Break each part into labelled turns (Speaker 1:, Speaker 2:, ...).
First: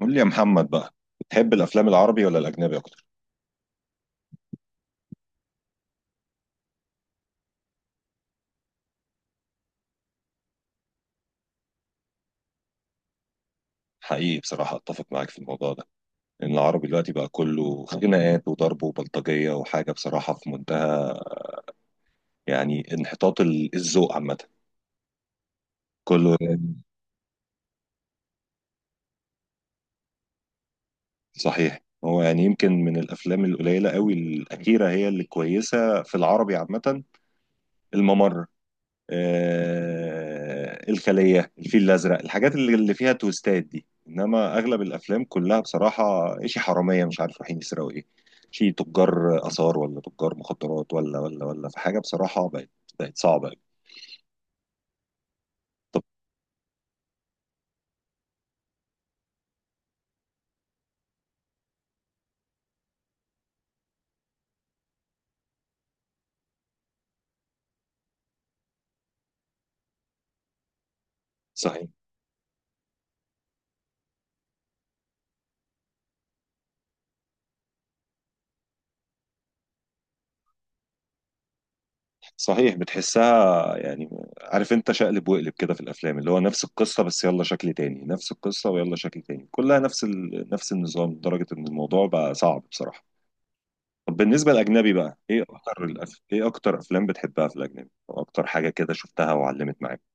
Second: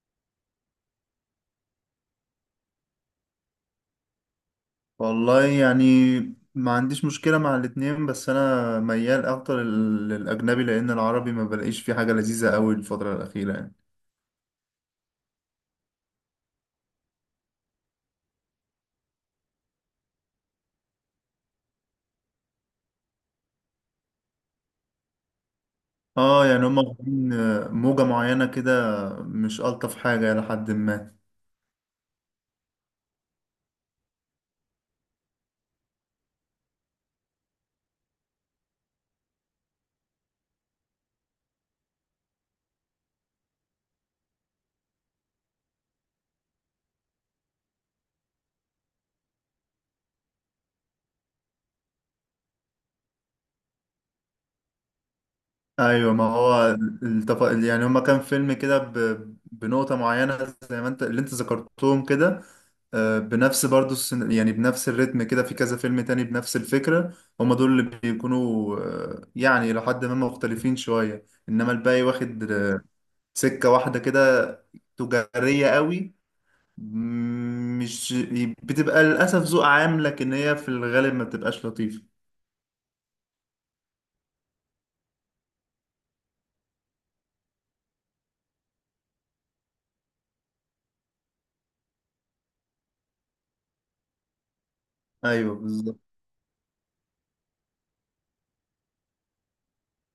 Speaker 1: قول لي يا محمد بقى، بتحب الافلام العربي ولا الاجنبي اكتر؟
Speaker 2: والله، يعني ما عنديش مشكلة مع الاتنين، بس أنا ميال أكتر للأجنبي، لأن العربي ما بلاقيش فيه حاجة لذيذة أوي الفترة الأخيرة، يعني.
Speaker 1: حقيقي بصراحه اتفق معاك في الموضوع ده، لان العربي دلوقتي بقى كله خناقات وضرب وبلطجيه وحاجه بصراحه في منتهى يعني انحطاط الذوق عامه، كله
Speaker 2: اه، يعني
Speaker 1: يعني.
Speaker 2: هما واخدين موجة معينة كده، مش ألطف حاجة إلى حد ما.
Speaker 1: صحيح، هو يعني يمكن من الافلام القليله قوي الاخيره هي اللي كويسه في العربي عامه. الممر، الخلية، الفيل الأزرق، الحاجات اللي فيها تويستات دي. إنما أغلب الأفلام كلها بصراحة إشي حرامية مش عارف رايحين يسرقوا إيه، شي تجار آثار ولا تجار مخدرات ولا في حاجة بصراحة بقت صعبة أوي. طب.
Speaker 2: ايوه، ما هو يعني هما، كان فيلم كده بنقطة معينة زي ما انت، اللي انت ذكرتهم كده. بنفس برضو يعني بنفس الريتم كده في كذا فيلم تاني بنفس الفكرة. هما دول اللي بيكونوا، يعني لحد ما مختلفين شوية، انما
Speaker 1: صحيح
Speaker 2: الباقي واخد سكة واحدة كده، تجارية قوي. مش بتبقى للأسف ذوق عام، لكن هي في الغالب ما بتبقاش لطيفة.
Speaker 1: صحيح، بتحسها يعني، عارف انت شقلب وقلب كده في الافلام اللي هو نفس القصه بس يلا شكل تاني، نفس القصه ويلا شكل تاني، كلها نفس النظام، لدرجه ان الموضوع بقى صعب بصراحه. طب بالنسبة للأجنبي بقى،
Speaker 2: ايوه، بالظبط.
Speaker 1: إيه أكتر أفلام بتحبها في الأجنبي؟ أو أكتر حاجة كده شفتها وعلمت معاك.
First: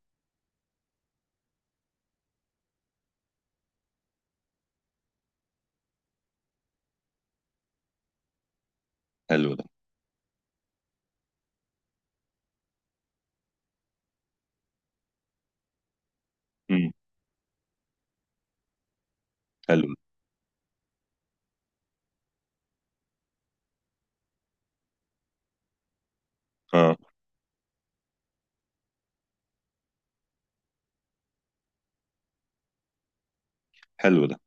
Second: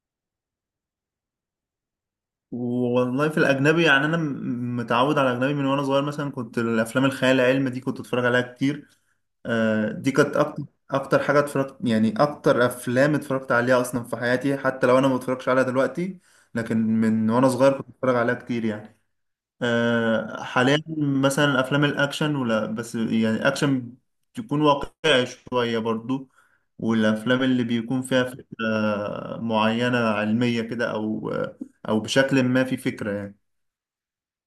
Speaker 2: والله، في الاجنبي، يعني انا متعود على الاجنبي من وانا صغير. مثلا كنت الافلام الخيال العلمي دي كنت اتفرج عليها كتير.
Speaker 1: حلو ده.
Speaker 2: دي كانت اكتر حاجه اتفرجت، يعني اكتر افلام اتفرجت عليها اصلا في حياتي، حتى لو انا ما بتفرجش عليها دلوقتي. لكن
Speaker 1: امم
Speaker 2: من وانا صغير كنت اتفرج عليها كتير يعني.
Speaker 1: حلو ده.
Speaker 2: حاليا مثلا افلام الاكشن، ولا بس يعني اكشن تكون واقعي شويه برضو.
Speaker 1: آه.
Speaker 2: والافلام اللي بيكون فيها فكره معينه علميه كده، او بشكل ما في فكره يعني.
Speaker 1: حلو ده.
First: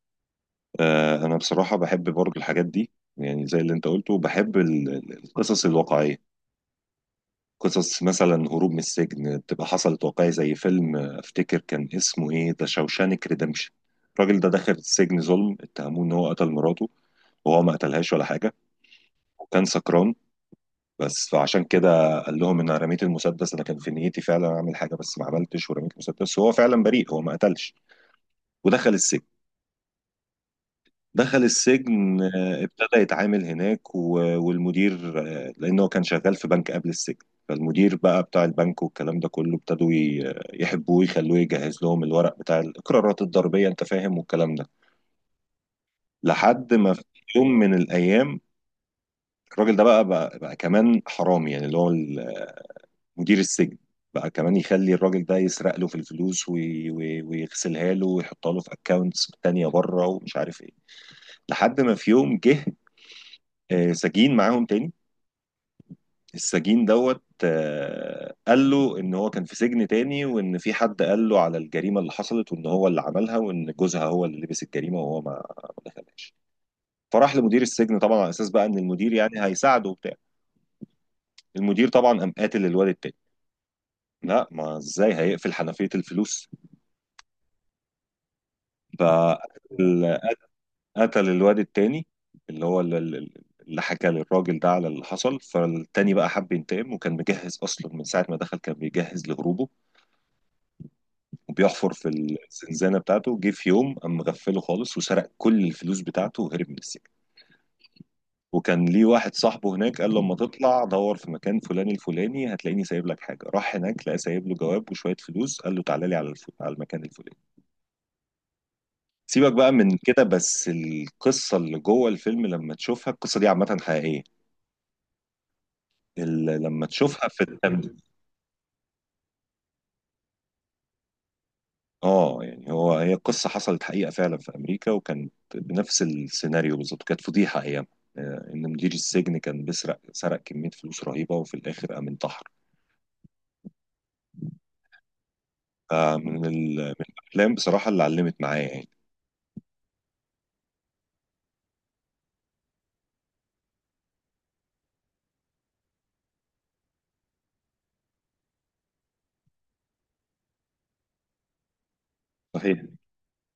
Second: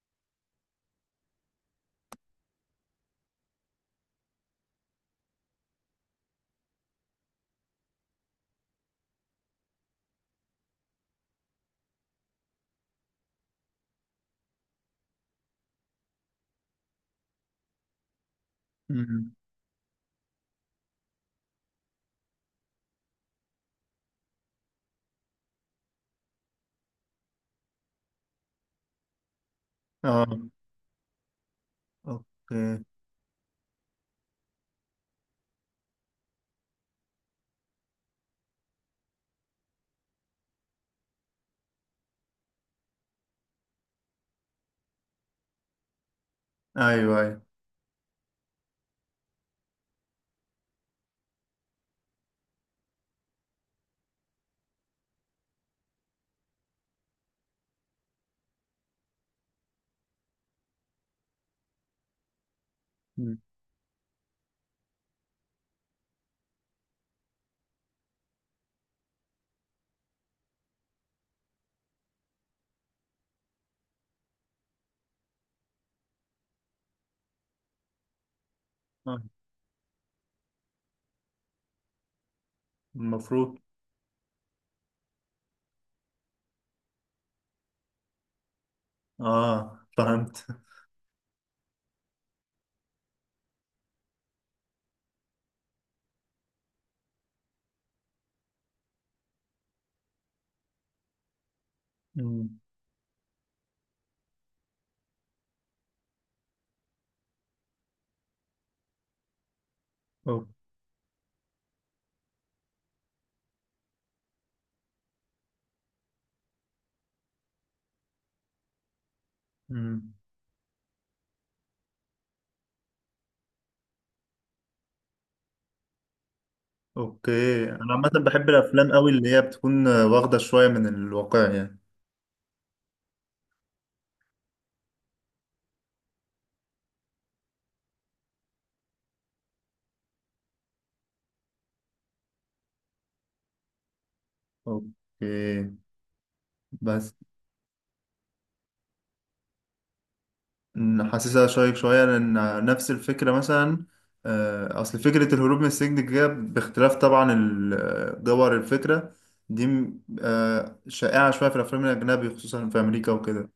Speaker 1: آه أنا بصراحة بحب برضو الحاجات دي، يعني زي اللي أنت قلته بحب القصص الواقعية، قصص مثلا هروب من السجن بتبقى حصلت واقعي زي فيلم، أفتكر كان اسمه إيه ده، شوشانك ريدمشن. الراجل ده دخل السجن ظلم، اتهموه إن هو قتل مراته وهو ما قتلهاش ولا حاجة،
Speaker 2: مم.
Speaker 1: وكان سكران، بس فعشان كده قال لهم ان انا رميت المسدس، انا كان في نيتي فعلا اعمل حاجه بس ما عملتش ورميت المسدس، وهو فعلا بريء، هو ما قتلش. ودخل السجن.
Speaker 2: اه.
Speaker 1: دخل السجن،
Speaker 2: اوكي.
Speaker 1: ابتدى يتعامل هناك والمدير، لانه كان شغال في بنك قبل السجن، فالمدير بقى بتاع البنك والكلام ده كله ابتدوا يحبوه، يخلوه يجهز لهم الورق بتاع الاقرارات الضريبيه، انت فاهم، والكلام ده. لحد ما في
Speaker 2: ايوه، ايوه.
Speaker 1: يوم من الايام الراجل ده بقى كمان حرامي، يعني اللي هو مدير السجن بقى كمان يخلي الراجل ده يسرق له في الفلوس ويغسلها له ويحطها له في اكونتس تانية بره ومش عارف ايه. لحد ما في يوم جه
Speaker 2: مم.
Speaker 1: سجين معاهم تاني، السجين دوت، قال له ان هو كان في سجن تاني وان في حد قال له على الجريمة اللي حصلت وان هو اللي عملها، وان جوزها هو اللي لبس الجريمة وهو ما دخلهاش. فراح لمدير السجن طبعا على اساس بقى ان المدير
Speaker 2: آه،
Speaker 1: يعني هيساعده وبتاع. المدير طبعا قام قاتل الواد التاني.
Speaker 2: المفروض.
Speaker 1: لا، ما ازاي هيقفل حنفية الفلوس؟ ف
Speaker 2: اه، فهمت.
Speaker 1: قتل الواد التاني، اللي هو اللي حكى للراجل ده على اللي حصل. فالتاني بقى حب ينتقم، وكان مجهز اصلا من ساعه ما دخل كان بيجهز لهروبه وبيحفر في
Speaker 2: مم.
Speaker 1: الزنزانه بتاعته. جه في يوم قام مغفله خالص وسرق كل الفلوس بتاعته وهرب من السجن. وكان ليه واحد صاحبه هناك قال له لما
Speaker 2: أو-
Speaker 1: تطلع دور في مكان فلاني الفلاني هتلاقيني سايب لك حاجه. راح هناك لقى سايب له جواب وشويه فلوس، قال له تعالى لي على على المكان الفلاني. سيبك بقى من
Speaker 2: مم.
Speaker 1: كده، بس القصه اللي جوه الفيلم لما تشوفها، القصه دي عامه حقيقيه، لما تشوفها في
Speaker 2: اوكي، انا
Speaker 1: التمثيل.
Speaker 2: عامه بحب الافلام قوي اللي هي بتكون واخده شويه من الواقع يعني.
Speaker 1: اه يعني هو هي قصة حصلت حقيقة فعلا في أمريكا وكانت بنفس السيناريو بالظبط، كانت فضيحة أيام. إن مدير السجن كان بيسرق، سرق كمية فلوس رهيبة وفي الآخر قام انتحر.
Speaker 2: اوكي.
Speaker 1: فمن من
Speaker 2: بس
Speaker 1: الأفلام بصراحة اللي علمت معايا يعني.
Speaker 2: حاسسها شيق شوية، لأن نفس الفكرة مثلا، أصل فكرة الهروب من السجن دي، باختلاف طبعا جوهر الفكرة دي، م، آه، شائعة شوية في الأفلام الأجنبي، خصوصا في
Speaker 1: صحيح
Speaker 2: أمريكا وكده.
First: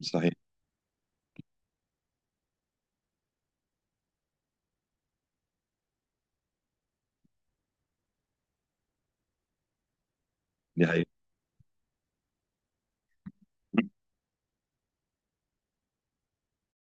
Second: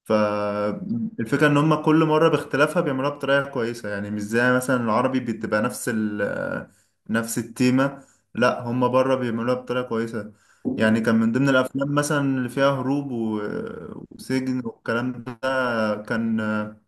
Speaker 1: صحيح.
Speaker 2: فالفكرة إن هما كل مرة باختلافها بيعملوها بطريقة كويسة. يعني مش زي مثلا العربي، بتبقى نفس ال آه، نفس التيمة. لأ، هما بره بيعملوها بطريقة كويسة.
Speaker 1: دي
Speaker 2: يعني
Speaker 1: حقيقة.
Speaker 2: كان من ضمن الأفلام مثلا اللي فيها هروب وسجن والكلام ده. كان آه،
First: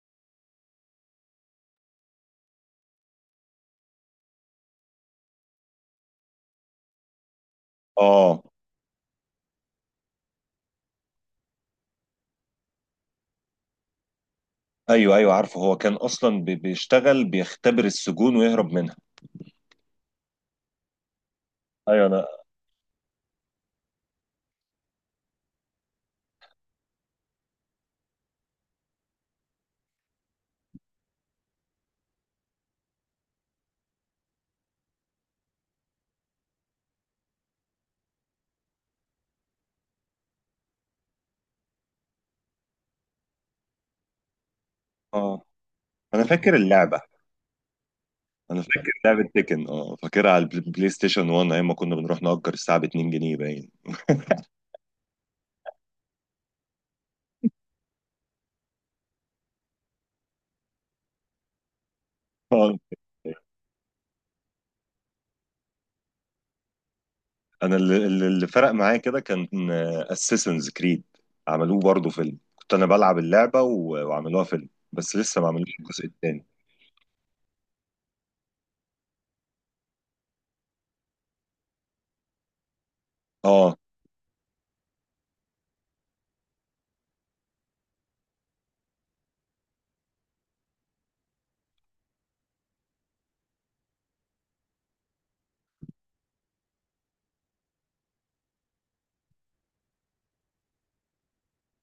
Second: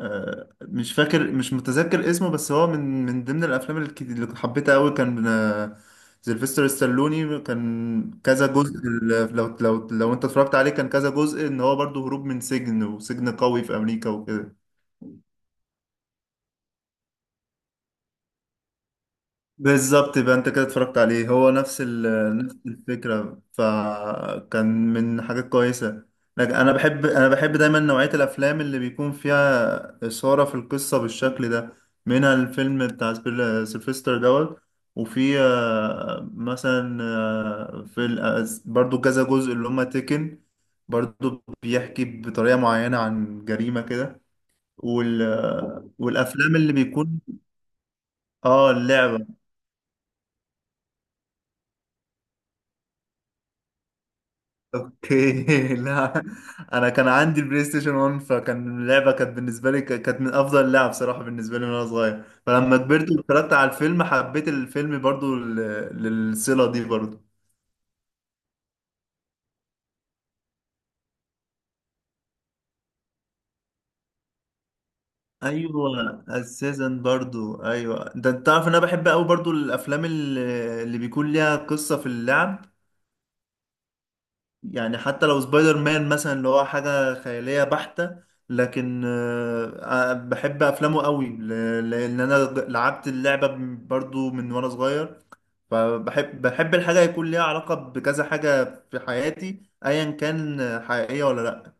Speaker 2: آه، مش متذكر اسمه، بس هو من ضمن الافلام، اللي حبيتها قوي. كان سيلفستر ستالوني، كان
Speaker 1: اه،
Speaker 2: كذا جزء. لو انت اتفرجت عليه، كان كذا جزء، ان هو برضه هروب من سجن، وسجن قوي في امريكا وكده.
Speaker 1: ايوه ايوه، عارفه هو كان اصلا بيشتغل بيختبر السجون ويهرب منها.
Speaker 2: بالظبط. يبقى انت كده اتفرجت عليه، هو
Speaker 1: ايوه
Speaker 2: نفس الفكرة، فكان من حاجات كويسة. لكن انا بحب دايما نوعية الافلام اللي بيكون فيها إثارة في القصة بالشكل ده، منها الفيلم بتاع سيلفستر دوت. وفي مثلا، في برضو كذا جزء اللي هما تيكن، برضو بيحكي بطريقة معينة عن جريمة كده.
Speaker 1: اه انا فاكر
Speaker 2: والافلام اللي
Speaker 1: اللعبه.
Speaker 2: بيكون.
Speaker 1: انا
Speaker 2: اه،
Speaker 1: فاكر لعبه
Speaker 2: اللعبة.
Speaker 1: تيكن، اه فاكرها على بلاي ستيشن 1، ايام ما كنا بنروح نأجر الساعه ب 2 جنيه باين.
Speaker 2: اوكي. لا. انا كان عندي البلاي ستيشن 1، فكان اللعبه كانت بالنسبه لي، كانت من افضل اللعب بصراحه بالنسبه لي وانا صغير.
Speaker 1: اه،
Speaker 2: فلما كبرت واتفرجت على الفيلم، حبيت الفيلم برضو للصله دي برضو.
Speaker 1: انا اللي فرق معايا كده كان اساسنز كريد، عملوه برضه فيلم، كنت انا بلعب اللعبه وعملوها فيلم بس لسه ما عملوش
Speaker 2: ايوه،
Speaker 1: الجزء الثاني.
Speaker 2: السيزن برضو. ايوه، ده انت تعرف ان انا بحب قوي برضو الافلام اللي بيكون ليها قصه في اللعب.
Speaker 1: اه.
Speaker 2: يعني حتى لو سبايدر مان مثلا، اللي هو حاجة خيالية بحتة، لكن بحب أفلامه قوي، لأن أنا لعبت اللعبة برضو من وأنا صغير. فبحب الحاجة يكون ليها علاقة بكذا حاجة في حياتي، أيا كان، حقيقية ولا لأ.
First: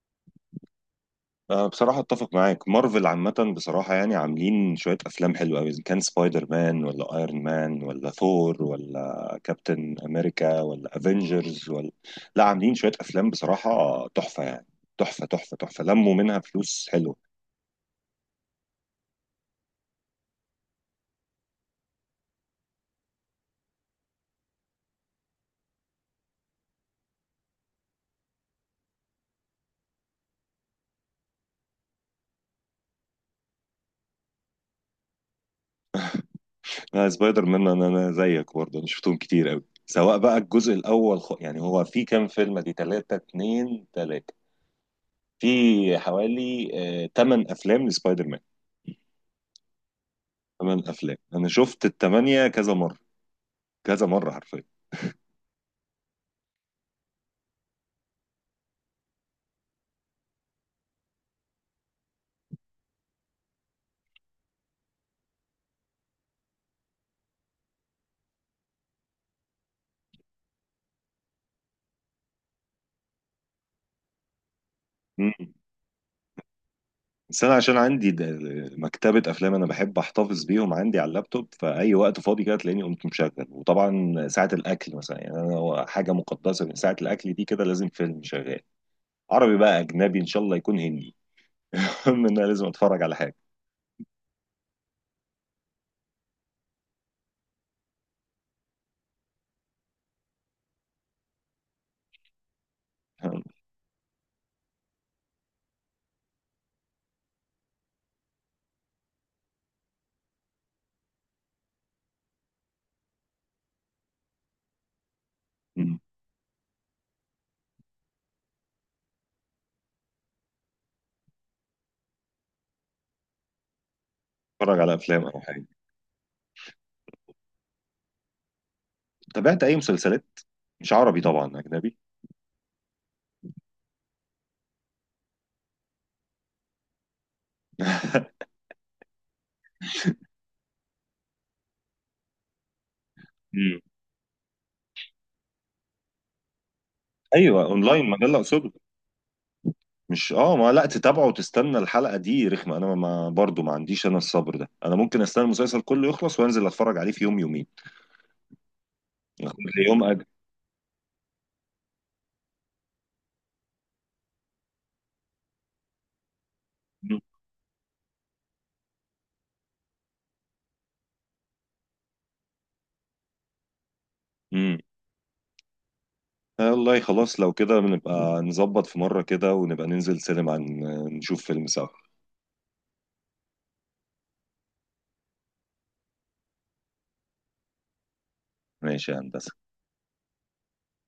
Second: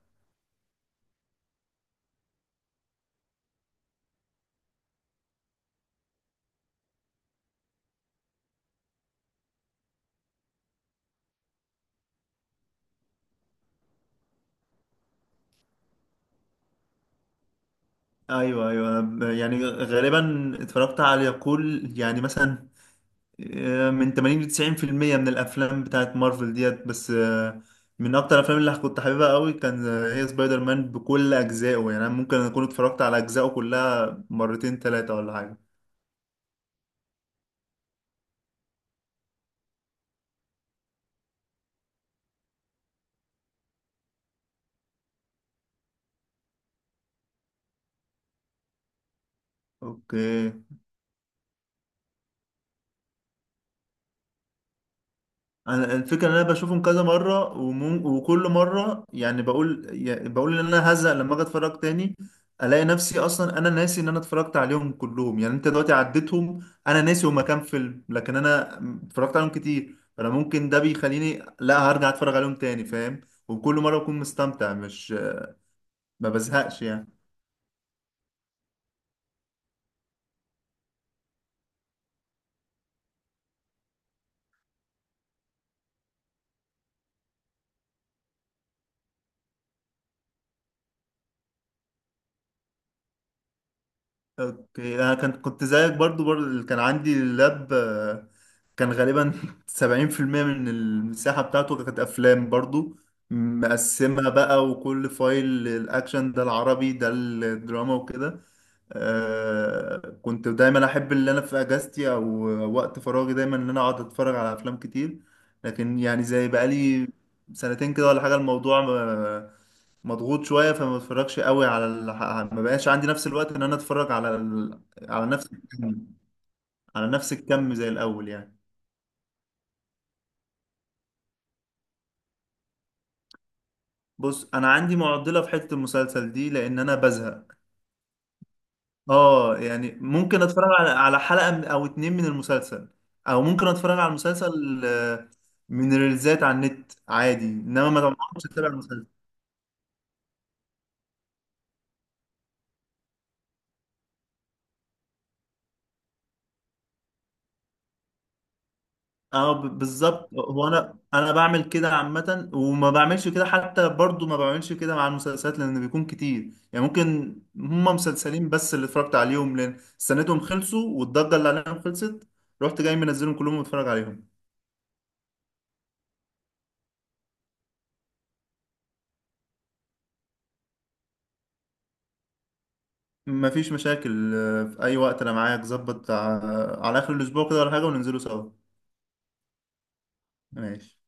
Speaker 1: أه بصراحة أتفق معاك، مارفل عامة بصراحة يعني عاملين شوية أفلام حلوة أوي، إذا كان سبايدر مان ولا أيرون مان ولا ثور ولا كابتن أمريكا ولا أفينجرز ولا، لا، عاملين شوية أفلام بصراحة تحفة يعني، تحفة تحفة تحفة، لموا منها فلوس حلوة.
Speaker 2: أيوه، أيوه. يعني غالبا اتفرجت على كل، يعني مثلا من 80 ل 90% من الافلام بتاعت مارفل ديت، بس من اكتر الافلام اللي كنت حاببها قوي، كان هي سبايدر مان بكل اجزائه. يعني أنا ممكن اكون اتفرجت على اجزائه كلها مرتين، ثلاثة، ولا حاجة.
Speaker 1: أنا سبايدر مان، أنا زيك برضه، أنا شفتهم كتير أوي، سواء بقى الجزء الأول، يعني هو في كام فيلم دي، تلاتة، اتنين تلاتة، في حوالي تمن أفلام لسبايدر مان.
Speaker 2: اوكي.
Speaker 1: تمن أفلام، أنا شفت التمانية كذا مرة، كذا مرة حرفيا.
Speaker 2: انا الفكره ان انا بشوفهم كذا مره وكل مره يعني، بقول ان انا هزهق لما اجي اتفرج تاني، الاقي نفسي اصلا انا ناسي ان انا اتفرجت عليهم كلهم. يعني انت دلوقتي عديتهم، انا ناسي هما كام فيلم، لكن انا اتفرجت عليهم كتير، فانا ممكن ده بيخليني لا هرجع اتفرج عليهم تاني، فاهم. وكل مره بكون مستمتع، مش
Speaker 1: مم.
Speaker 2: ما بزهقش يعني.
Speaker 1: بس أنا عشان عندي مكتبة أفلام، أنا بحب أحتفظ بيهم عندي على اللابتوب، فأي وقت فاضي كده تلاقيني قمت مشغل، وطبعا ساعة الأكل مثلا، يعني أنا هو حاجة مقدسة من ساعة الأكل دي كده، لازم فيلم شغال، عربي بقى أجنبي إن شاء الله يكون هندي. المهم إن أنا لازم أتفرج على حاجة.
Speaker 2: اوكي. انا كنت زيك برضو، كان عندي اللاب، كان غالبا. 70% من المساحة بتاعته كانت افلام برضو، مقسمها بقى، وكل فايل الاكشن، ده العربي، ده الدراما، وكده. آه، كنت دايما احب اللي انا في اجازتي او وقت فراغي دايما ان انا اقعد اتفرج على افلام كتير. لكن
Speaker 1: مم.
Speaker 2: يعني زي بقالي سنتين كده ولا حاجة، الموضوع مضغوط شويه، فما بتفرجش قوي ما بقاش عندي نفس الوقت ان انا اتفرج
Speaker 1: أتفرج على أفلام
Speaker 2: على
Speaker 1: أو
Speaker 2: نفس
Speaker 1: حاجة.
Speaker 2: الكم على نفس الكم زي الاول يعني.
Speaker 1: تابعت أي مسلسلات؟ مش عربي طبعا، أجنبي.
Speaker 2: بص، انا عندي معضله في حته المسلسل دي، لان انا بزهق. اه، يعني ممكن اتفرج على حلقه او اتنين من المسلسل، او ممكن
Speaker 1: مم.
Speaker 2: اتفرج على المسلسل من ريلزات على النت عادي،
Speaker 1: أيوه
Speaker 2: انما
Speaker 1: أونلاين،
Speaker 2: ما
Speaker 1: مجلة
Speaker 2: مش اتابع
Speaker 1: أقصد.
Speaker 2: المسلسل.
Speaker 1: مش ما لا تتابعه وتستنى الحلقة دي رخمة. انا ما برضو ما عنديش انا الصبر ده، انا ممكن استنى المسلسل كله يخلص وانزل اتفرج عليه في يوم يومين. اخد
Speaker 2: اه،
Speaker 1: لي يوم اجل.
Speaker 2: بالظبط. هو انا بعمل كده عامه، وما بعملش كده، حتى برضو ما بعملش كده مع المسلسلات، لان بيكون كتير. يعني ممكن هما مسلسلين بس اللي اتفرجت عليهم، لان استنيتهم خلصوا والضجه اللي عليهم خلصت، رحت جاي منزلهم كلهم واتفرج عليهم.
Speaker 1: امم. والله خلاص لو كده بنبقى نظبط في مرة كده ونبقى ننزل سينما نشوف فيلم سوا.
Speaker 2: مفيش مشاكل. في اي وقت انا معاك، ظبط على اخر الاسبوع كده ولا حاجه، وننزلوا سوا.
Speaker 1: ماشي يا هندسة.
Speaker 2: ماشي.